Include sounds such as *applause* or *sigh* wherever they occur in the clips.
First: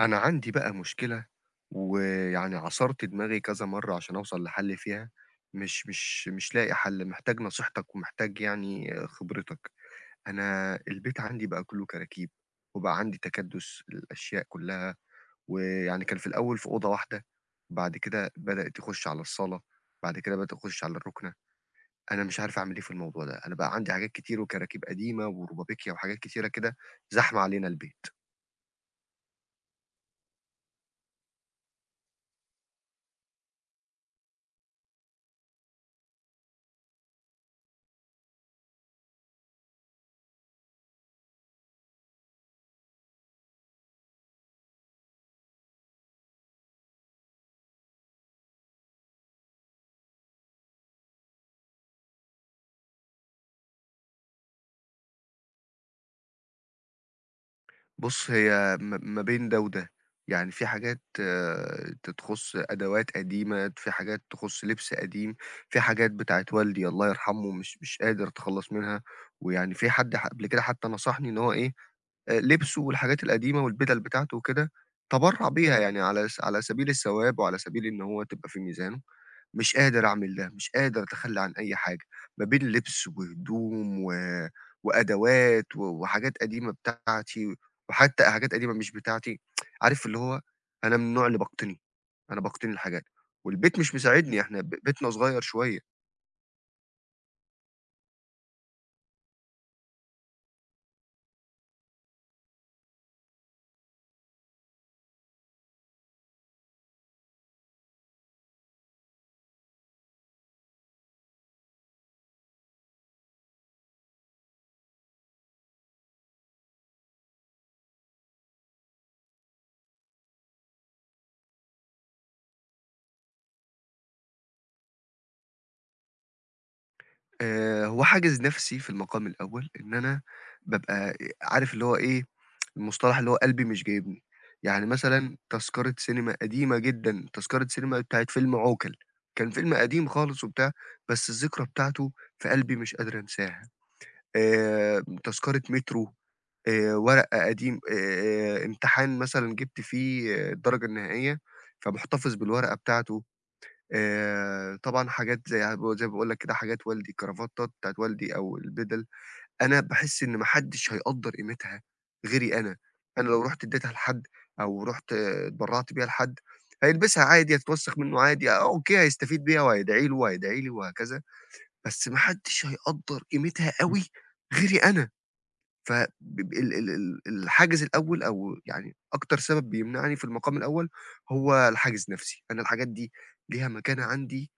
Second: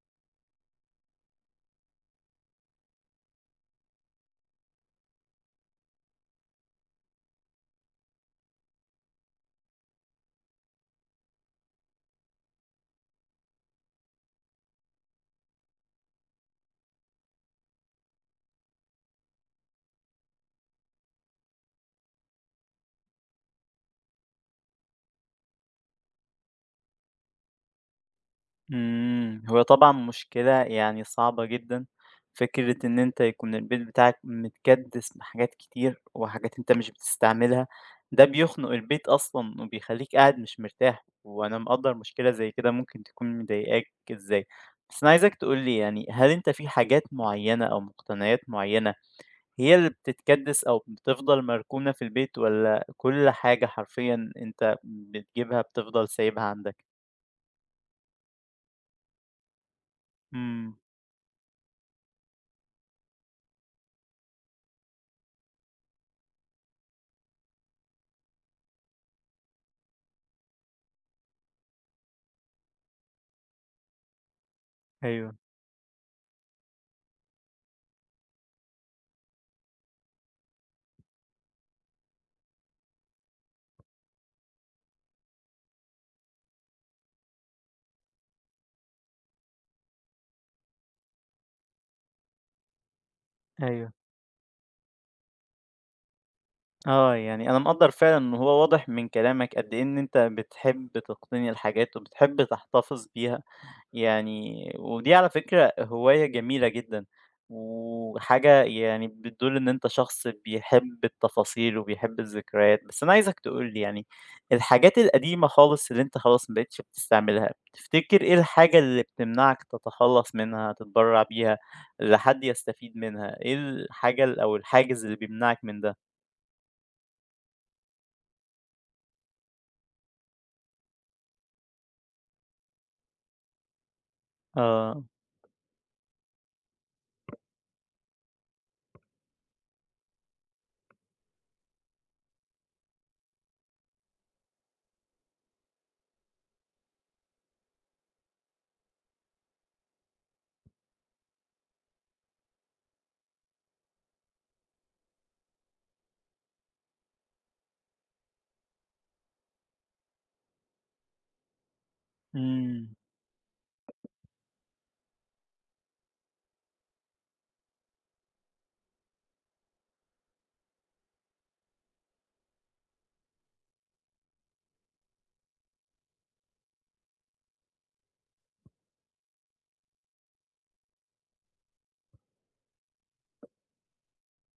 أنا عندي بقى مشكلة ويعني عصرت دماغي كذا مرّة عشان أوصل لحل فيها، مش لاقي حل، محتاج نصيحتك ومحتاج يعني خبرتك. أنا البيت عندي بقى كُلّه كراكيب، وبقى عندي تكدُّس الأشياء كُلّها، ويعني كان في الأول في أوضة واحدة، بعد كده بدأت تخُش على الصالة، بعد كده بدأت تخُش على الرُكنة. أنا مش عارف أعمل إيه في الموضوع ده، أنا بقى عندي حاجات كتير وكراكيب قديمة ورُبابيكيا وحاجات كتيرة كده زحمة علينا البيت. هو طبعًا مشكلة يعني صعبة جدًا، فكرة إن أنت يكون البيت بتاعك متكدِّس بحاجات كتير وحاجات أنت مش بتستعملها، ده بيخنق البيت أصلًا وبيخلّيك قاعد مش مرتاح، وأنا مقدّر مشكلة زي كده ممكن تكون مضايقاك إزاي. بس أنا عايزك تقول لي يعني هل أنت في حاجات معيّنة أو مقتنيات معيّنة هي اللي بتتكدِّس أو بتفضل مركونة في البيت والّا كل حاجة حرفيًا أنت بتجيبها بتفضل سايبها عندك؟ بُص، هي ما بين ده وده، يعني في إمم، حاجات تخُص أدوات قديمة، في حاجات تخُص لبس قديم، في حاجات بتاعة والدي الله يرحمه مش قادر أتخلّص منها، ويعني في حد قبل كده حتى نصحني إن هو إيه، لبسه والحاجات القديمة والبِدَل بتاعته وكده أيوه، تبرّع بيها، يعني على سبيل الثواب وعلى سبيل إن هو تبقى في ميزانه. مش قادر أعمل ده، مش قادر أتخلّى عن أي حاجة، ما بين لبس وهدوم و وأدوات و وحاجات قديمة بتاعتي، وحتى حاجات قديمة مش بتاعتي، *tsk* عارف اللي هو أنا من النوع اللي باقتني، أنا باقتني الحاجات، والبيت أيوه. مش مساعدني، إحنا بيتنا صغير شوية. آه، يعني أنا مقدّر فعلًا إن هو واضح من كلامك قد إيه إن أنت بتحب تقتني الحاجات وبتحب تحتفظ بيها، يعني ودي على فكرة هواية جميلة جدًا، وحاجة يعني بتدل إن أنت شخص بيحب التفاصيل وبيحب الذكريات، بس أنا عايزك تقول لي يعني الحاجات القديمة خالص اللي أنت خلاص ما بقيتش بتستعملها، تفتكر إيه الحاجة اللي بتمنعك تتخلّص منها، تتبرّع بيها، اللي حد يستفيد منها؟ إيه الحاجة ال أو الحاجز اللي بيمنعك من ده؟ هو حاجز نَفْسي في المقام الأول إن أنا بابقى عارف اللي هو إيه المصطلح اللي هو قلبي مش جايبني، يعني آه. مثلًا تذكرة سينما قديمة جدًا، تذكرة سينما بتاعة فيلم عوكل، كان فيلم قديم خالص وبتاع، بس الذكرى بتاعته في قلبي مش قادر أنساها، تذكرة مترو، ورقة قديم امتحان مثلًا جِبت فيه الدرجة النهائية، فمحتفظ بالورقة بتاعته، طبعًا حاجات زي ما باقول لك كده حاجات والدي، الكرافتات بتاعة والدي أو البِدَل. أنا باحس إن ما حدش هيقدّر قيمتها غيري أنا، إمم، أنا لو رُحت ادّيتها لحد أو رُحت اتبرّعت بيها لحد، هيلبسها عادي، هتتوسخ منه عادي، أوكي هيستفيد بيها وهيدعي له وهيدعي لي وهكذا، بس ما حدش هيقدّر قيمتها أوي غيري أنا، ف ب ب ال ال ال الحاجز الأول أو يعني أكتر سبب بيمنعني في المقام الأول هو الحاجز نَفْسي، أنا الحاجات دي ليها مكانة عندي،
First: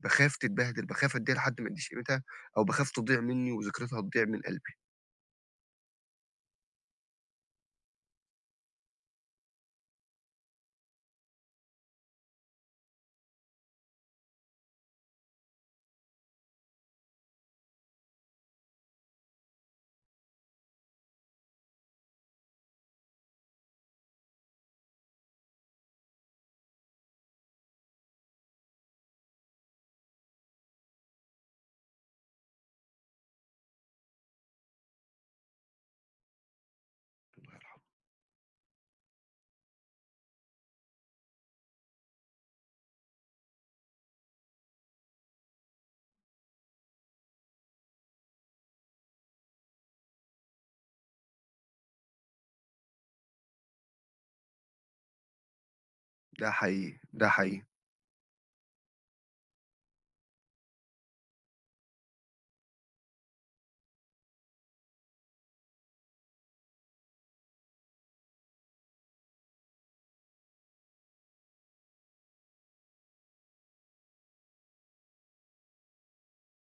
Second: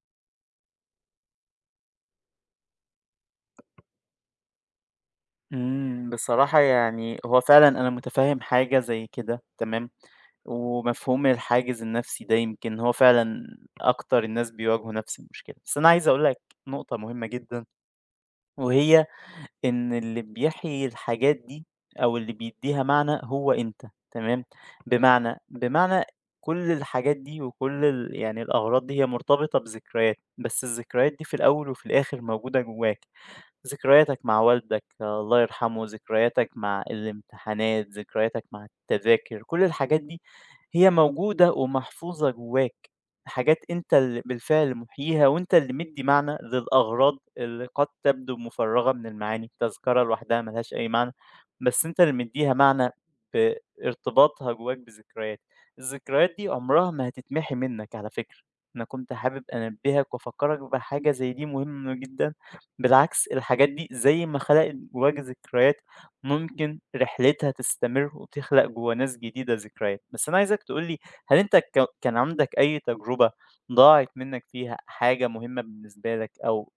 باخاف تتبهدل، باخاف أدّيها لحد ما يدّيش قيمتها أو باخاف تضيع منّي وذكرتها تضيع من قلبي. إمم، بصراحة يعني هو فعلًا أنا متفهم حاجة زي كده تمام، ومفهوم الحاجز النفسي ده يمكن هو فعلًا أكتر الناس بيواجهوا نفس المشكلة، بس أنا عايز أقول لك نقطة مهمة جدًا، وهي إن اللي بيحيي الحاجات دي أو اللي بيديها معنى هو أنت تمام، بمعنى كل الحاجات دي وكل ال يعني الأغراض دي هي مرتبطة بذكريات، بس الذكريات دي في الأول وفي الآخر موجودة جواك. ذكرياتك مع والدك آه، الله يرحمه، ذكرياتك مع الامتحانات، ذكرياتك مع التذاكر، كل الحاجات دي هي موجودة ومحفوظة جواك، حاجات أنت اللي بالفعل محييها وأنت اللي مدي معنى للأغراض اللي قد تبدو مفرغة من المعاني، تذكرة لوحدها ملهاش أي معنى، بس أنت اللي مديها معنى بارتباطها جواك بذكريات، الذكريات دي ده عمرها حقيقي، ما ده هتتمحي حقيقي. منك على فكرة، أنا كنت حابب أنبهك وأفكرك بحاجة زي دي مهمة جدا. بالعكس الحاجات دي زي ما خلقت جواك ذكريات ممكن رحلتها تستمر وتخلق جوا ناس جديدة ذكريات بس أنا عايزك تقولي هل أنت كان عندك أي تجربة ضاعت منك فيها حاجة مهمة بالنسبة لك أو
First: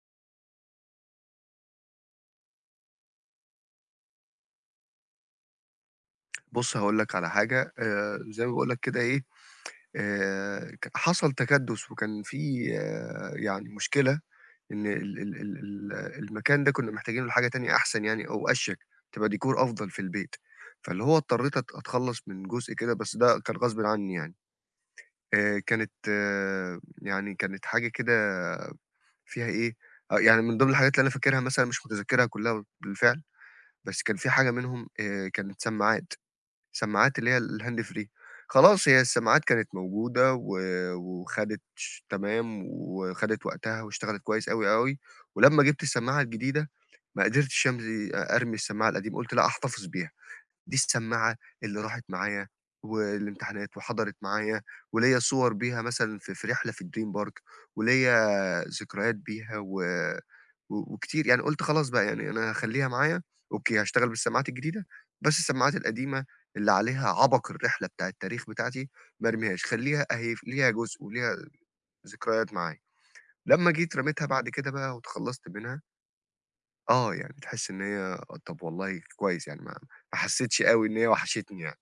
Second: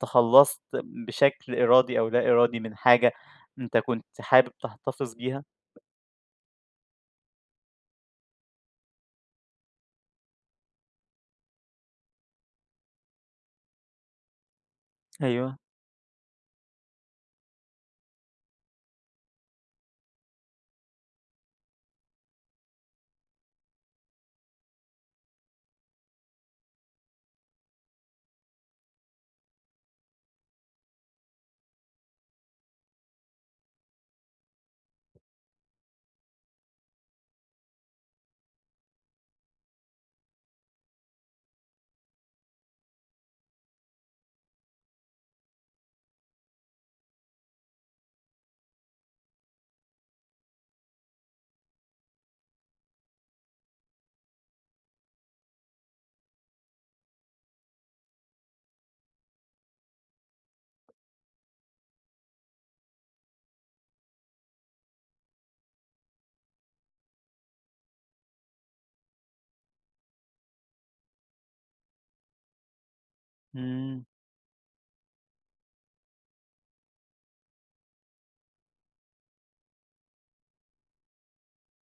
تخلصت بشكل إرادي أو لا إرادي من حاجة أنت كنت حابب تحتفظ بيها؟ بُص هاقول لك على حاجة، زي ما باقول لك كده إيه، ك حصل تكدُّس وكان في يعني مشكلة إن ال ال ال أيوه ال المكان ده كُنّا محتاجين له حاجة تانية أحسن يعني أو أشيك، تبقى ديكور أفضل في البيت، فاللي هو اضطريت أتخلّص من جزء كده، بس ده كان غصبٍ عنّي يعني. كانت آه، يعني كانت حاجة كده فيها إيه، يعني من ضمن الحاجات اللي أنا فاكرها مثلًا مش متذكّرها كُلّها بالفعل، بس كان في حاجة منهم كانت سماعات. سماعات اللي هي الهاند فري. خلاص هي السماعات كانت موجودة و وخدت ش تمام، وخدت وقتها واشتغلت كويس أوي، أوي، ولمّا جِبت السماعة الجديدة ما قدرتش أمضي أرمي السماعة القديمة، قُلت لأ هاحتفظ بيها. دي السماعة اللي راحت معايا والامتحانات وحضرت معايا وليّا صور بيها مثلًا في رحلة في الdream park وليّا ذكريات بيها و و وكتير يعني قُلت خلاص بقى يعني أنا هاخلّيها معايا، أوكي هاشتغل بالسماعات الجديدة، بس السماعات القديمة اللي عليها عبق الرحلة بتاع التاريخ بتاعتي ما ارميهاش، خلّيها أهي ليها جزء وليها ذكريات معايا. لمّا جيت مم. رميتها بعد كده بقى واتخلّصت منها، يعني تحس إن هي طب والله كويس يعني ما حسيتش أوي إن هي وحشتني يعني.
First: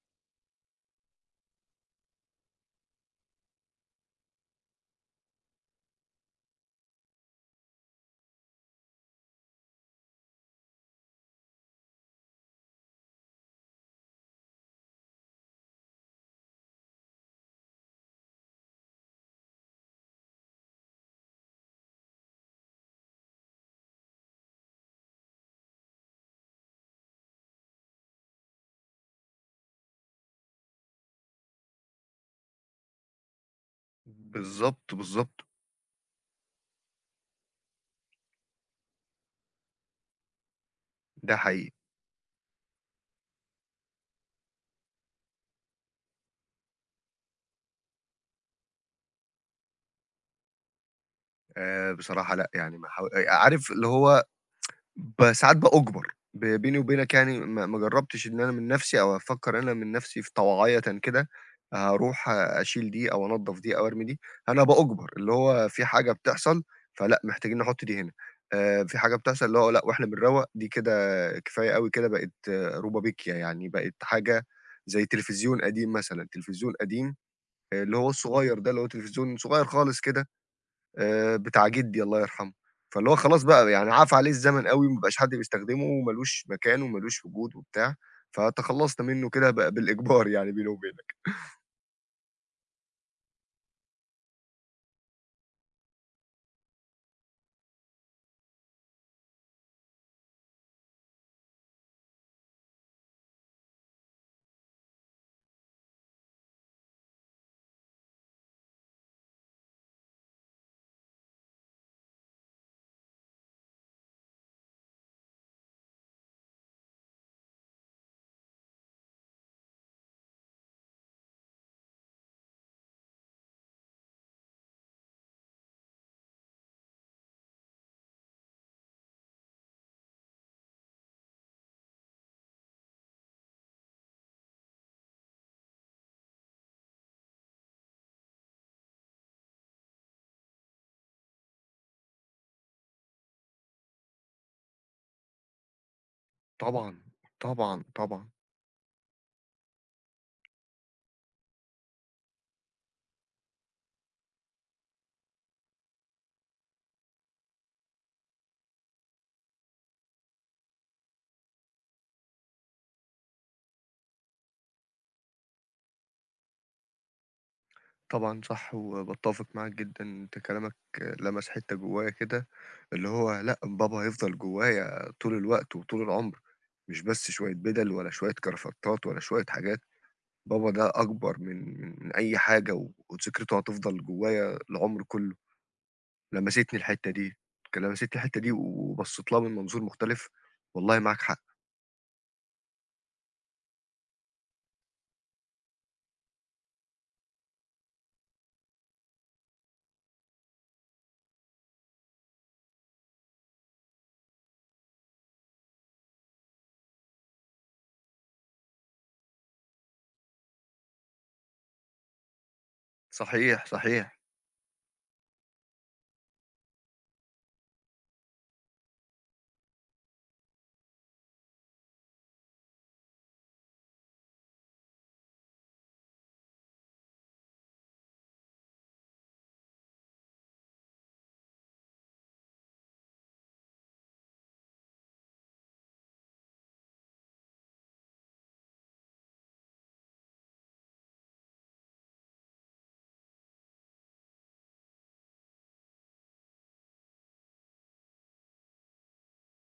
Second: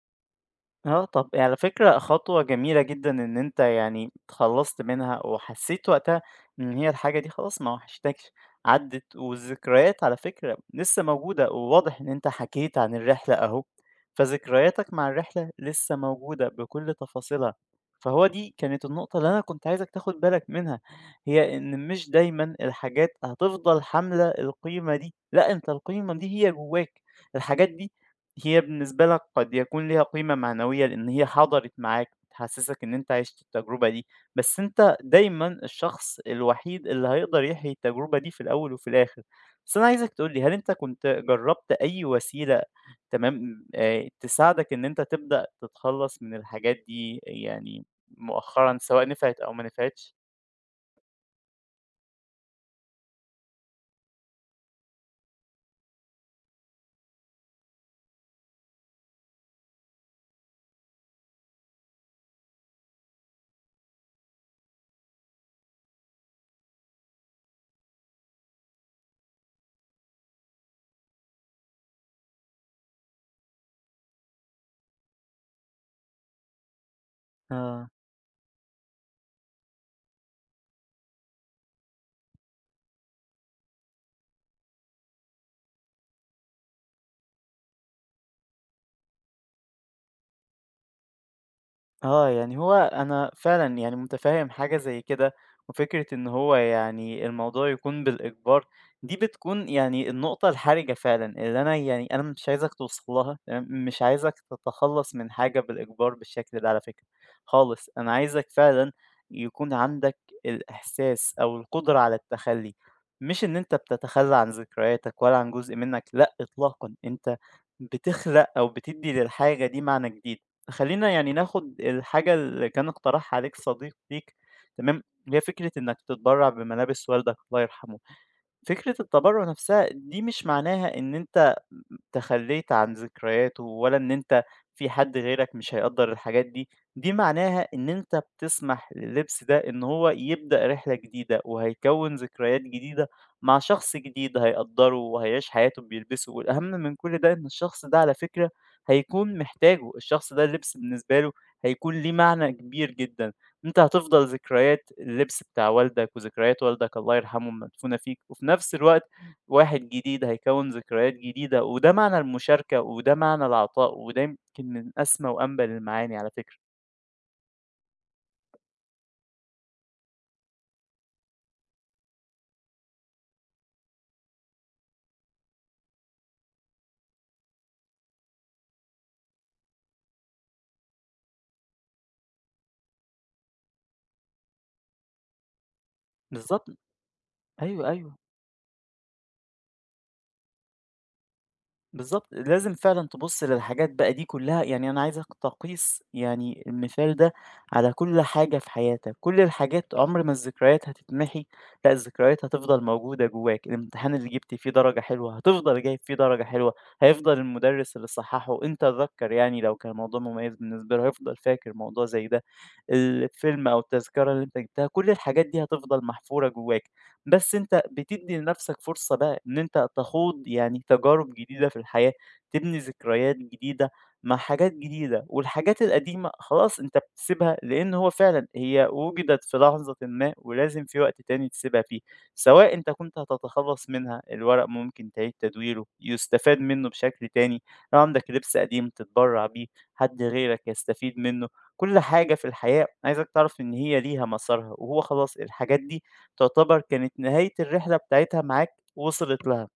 آه، طب على فكرة خطوة جميلة جدًا إن أنت يعني اتخلّصت منها وحسّيت وقتها إن هي الحاجة دي خلاص ما وحشتكش، عدّت والذكريات على فكرة لسه موجودة، وواضح إن أنت حكيت عن الرحلة أهو، فذكرياتك مع الرحلة لسه موجودة بكل تفاصيلها، فهو دي كانت النقطة اللي أنا كنت عايزك تاخد بالك منها، هي إن مش دايمًا الحاجات هتفضل حاملة القيمة دي، لأ أنت القيمة دي هي جواك، الحاجات دي هي بالنسبة لك قد يكون ليها قيمة معنوية لأن هي حضرت معاك، بتحسسك إن أنت عِشت التجربة دي، بس بالضبط، أنت بالضبط، دايمًا الشخص الوحيد اللي هيقدر يحيي التجربة دي في الأول وفي الآخر. بس أنا عايزك تقول لي هل أنت كنت ده حقيقي. جرّبت أي وسيلة تمام، تساعدك إن أنت تبدأ تتخلّص من الحاجات دي يعني مؤخرًا سواء نفعت أو ما نفعتش؟ بصراحة لأ، يعني ما حاو عارف اللي هو ساعات باُجبر، بيني وبينك يعني ما جرّبتش إن أنا من نَفْسي أو أفكّر أنا من نَفْسي في طوعيةً كده هاروح أشيل دي أو أنضّف دي أو أرمي دي، أنا باُجبر، اللي هو في حاجة بتحصل فلأ، محتاجين نحُط دي هنا، في حاجة بتحصل اللي هو لأ، وإحنا بنروّق دي كده كفاية أوي كده بقت رُبَبِكيا، يعني بقت حاجة زي تلفزيون قديم مثلًا، تلفزيون قديم آه. اللي هو الصغير ده، اللي هو تلفزيون صغير خالص كده بتاع جدي الله يرحمه، فاللي هو خلاص بقى يعني عَفى عليه الزمن أوي، ما بقاش حد بيستخدمه وما لوش مكان وما لوش وجود وبتاع، فتخلّصنا منه كده بالإجبار يعني بيني وبينك. آه، يعني هو أنا فعلًا يعني مُتفهِّم حاجة زي كده، وفكرة إن هو يعني الموضوع يكون بالإجبار، دي بتكون يعني النقطة الحرجة فعلًا، اللي أنا يعني أنا مش عايزك توصل لها تمام، مش عايزك تتخلّص من حاجة بالإجبار بالشكل ده على فكرة خالص، أنا عايزك فعلًا يكون عندك الإحساس أو القدرة على التخلّي، مش إن أنت بتتخلّى عن ذكرياتك ولا عن جزء منك، لأ إطلاقًا، أنت بتخلق أو بتدّي للحاجة دي معنى جديد. خلّينا يعني ناخد الحاجة اللي كان اقترحها عليك صديق ليك تمام، اللي هي فكرة إنك تتبرّع بملابس والدك الله يرحمه، فكرة التبرُّع نفسها دي مش معناها إن أنت تخلّيت عن ذكرياته ولا إن أنت في حد غيرك مش هيقدّر الحاجات دي، دي معناها إن أنت بتسمح لللبس ده إن هو يبدأ رحلة جديدة وهيكوّن ذكريات جديدة مع شخص جديد هيقدّره وهيعيش حياته بيلبسه، والأهم من طبعًا، كل ده إن طبعًا، الشخص ده على طبعًا، فكرة هيكون محتاجه، الشخص ده اللبس بالنسبة له هيكون ليه معنى كبير جدًا، أنت هتفضل ذكريات اللبس بتاع والدك وذكريات والدك الله يرحمه مدفونة فيك، وفي نفس الوقت واحد جديد، هيكوّن ذكريات جديدة، وده معنى المشاركة، وده معنى العطاء، وده يمكن من أسمى وأنبل المعاني على فكرة. طبعًا صح وباتّفق معاك جدًا، أنت كلامك لمس حتّة جوايا كده، اللي هو لأ، بابا هيفضل جوايا طول الوقت وطول العمر، مش بس شوية بِدَل ولا شوية كرافتات ولا شوية حاجات. بابا ده أكبر من أي حاجة و وذكرته هتفضل جوايا العمر كُلّه، بالضبط، لمستني الحتّة دي، أيوه، لمستني أيوه. الحتّة دي وبصّيت لها من منظور مختلف، والله معاك حق، بالضبط، لازم فعلًا تبُص للحاجات بقى دي كلّها، يعني أنا عايزك تقيس يعني المثال ده على كل حاجة في حياتك، كل الحاجات عمر ما الذكريات هتتمحي، لأ الذكريات هتفضل موجودة جواك، الامتحان اللي جِبت فيه درجة حلوة هتفضل جايب فيه درجة حلوة، هيفضل المُدرِّس اللي صحّحه أنت تذكّر يعني لو كان الموضوع مميز بالنسبة له هيفضل فاكر موضوع زي ده، صحيح، الفيلم أو صحيح، التذكرة اللي أنت جِبتها، كل الحاجات دي هتفضل محفورة جواك. بس أنت بتدّي لنفسك فرصة بقى إن أنت تخوض يعني تجارب جديدة في الحياة، تبني ذكريات جديدة مع حاجات جديدة، والحاجات القديمة خلاص أنت بتسيبها لإن هو فعلًا هي وُجدت في لحظةٍ ما ولازم في وقت تاني تسيبها فيه، سواء أنت كنت هتتخلّص منها، الورق ممكن تعيد تدويره، يُستفاد منه بشكل تاني، لو عندك لبس قديم تتبرّع بيه، حد غيرك يستفيد منه، كل حاجة في الحياة عايزك تعرف إن هي ليها مسارها، وهو خلاص الحاجات دي تعتبر كانت نهاية الرحلة بتاعتها معاك وصلت لها،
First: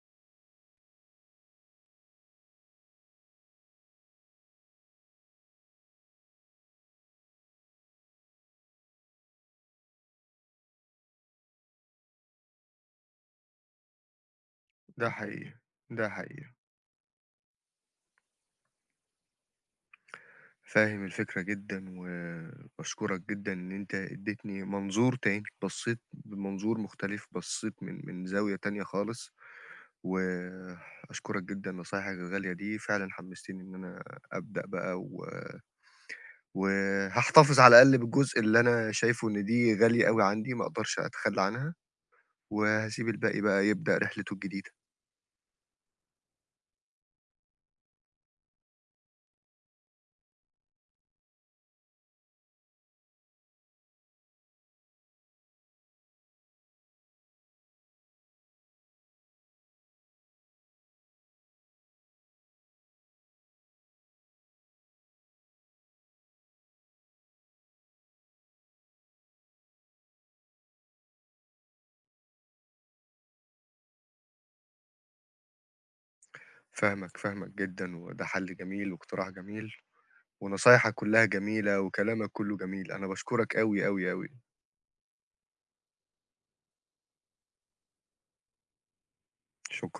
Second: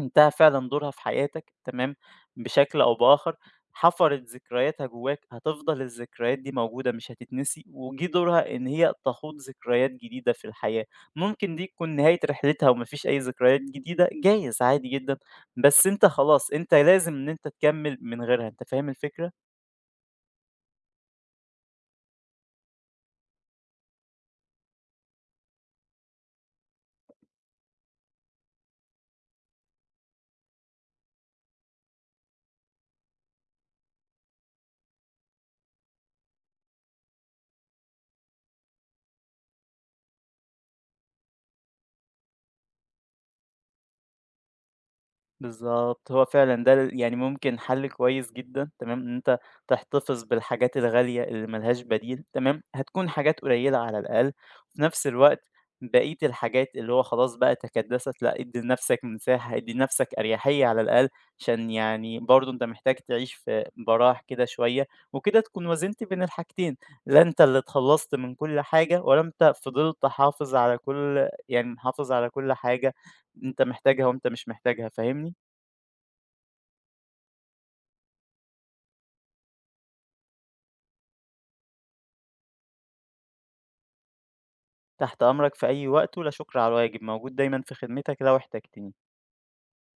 انتهى فعلًا دورها في حياتك تمام، بشكل أو بآخر، حفرت ذكرياتها جواك، هتفضل الذكريات دي موجودة مش هتتنسي، وجه دورها إن هي تخوض ذكريات جديدة في الحياة، ممكن دي تكون نهاية رحلتها وما فيش أي ذكريات جديدة جايز عادي ده جدًا، حقيقي، بس أنت ده حقيقي، خلاص أنت لازم إن أنت تكمّل من غيرها، أنت فاهم الفكرة؟ فاهم الفكرة جدًا وباشكرك جدًا إن أنت ادّيتني منظور تاني، بصّيت بمنظور مختلف، بصّيت من زاوية تانية خالص، وأشكرك جدًا نصايحك الغالية دي، فعلًا حمستني إن أنا أبدأ بقى و وهاحتفظ على الأقل بالجزء اللي أنا شايفه إن دي غالية أوي عندي ما أقدرش أتخلى عنها، وهاسيب الباقي بقى يبدأ رحلته الجديدة. بالضبط، هو فعلًا ده ال يعني ممكن حل كويس جدًا تمام، إن أنت تحتفظ بالحاجات الغالية اللي ما لهاش بديل تمام، هتكون حاجات قليلة على الأقل، وفي نفس الوقت بقية الحاجات اللي هو خلاص بقى تكدست، لأ ادّي لنفسك مساحة، ادّي لنفسك أريحية على الأقل، عشان يعني برضه أنت محتاج تعيش في براح كده شوية، وكده تكون وازنت بين الحاجتين، لا أنت اللي اتخلّصت من كل حاجة، ولا أنت فضلت حافظ على كل يعني محافظ على كل حاجة أنت محتاجها وأنت مش محتاجها، فاهمني؟ فاهمك، فاهمك جدًا، وده حل جميل واقتراح جميل، ونصايحك كلها جميلة وكلامك كله جميل. أنا باشكرك أوي، أوي، أوي. تحت أمرك في أي وقت ولا شكر على واجب موجود دايما في خدمتك لو احتجتني شكرًا.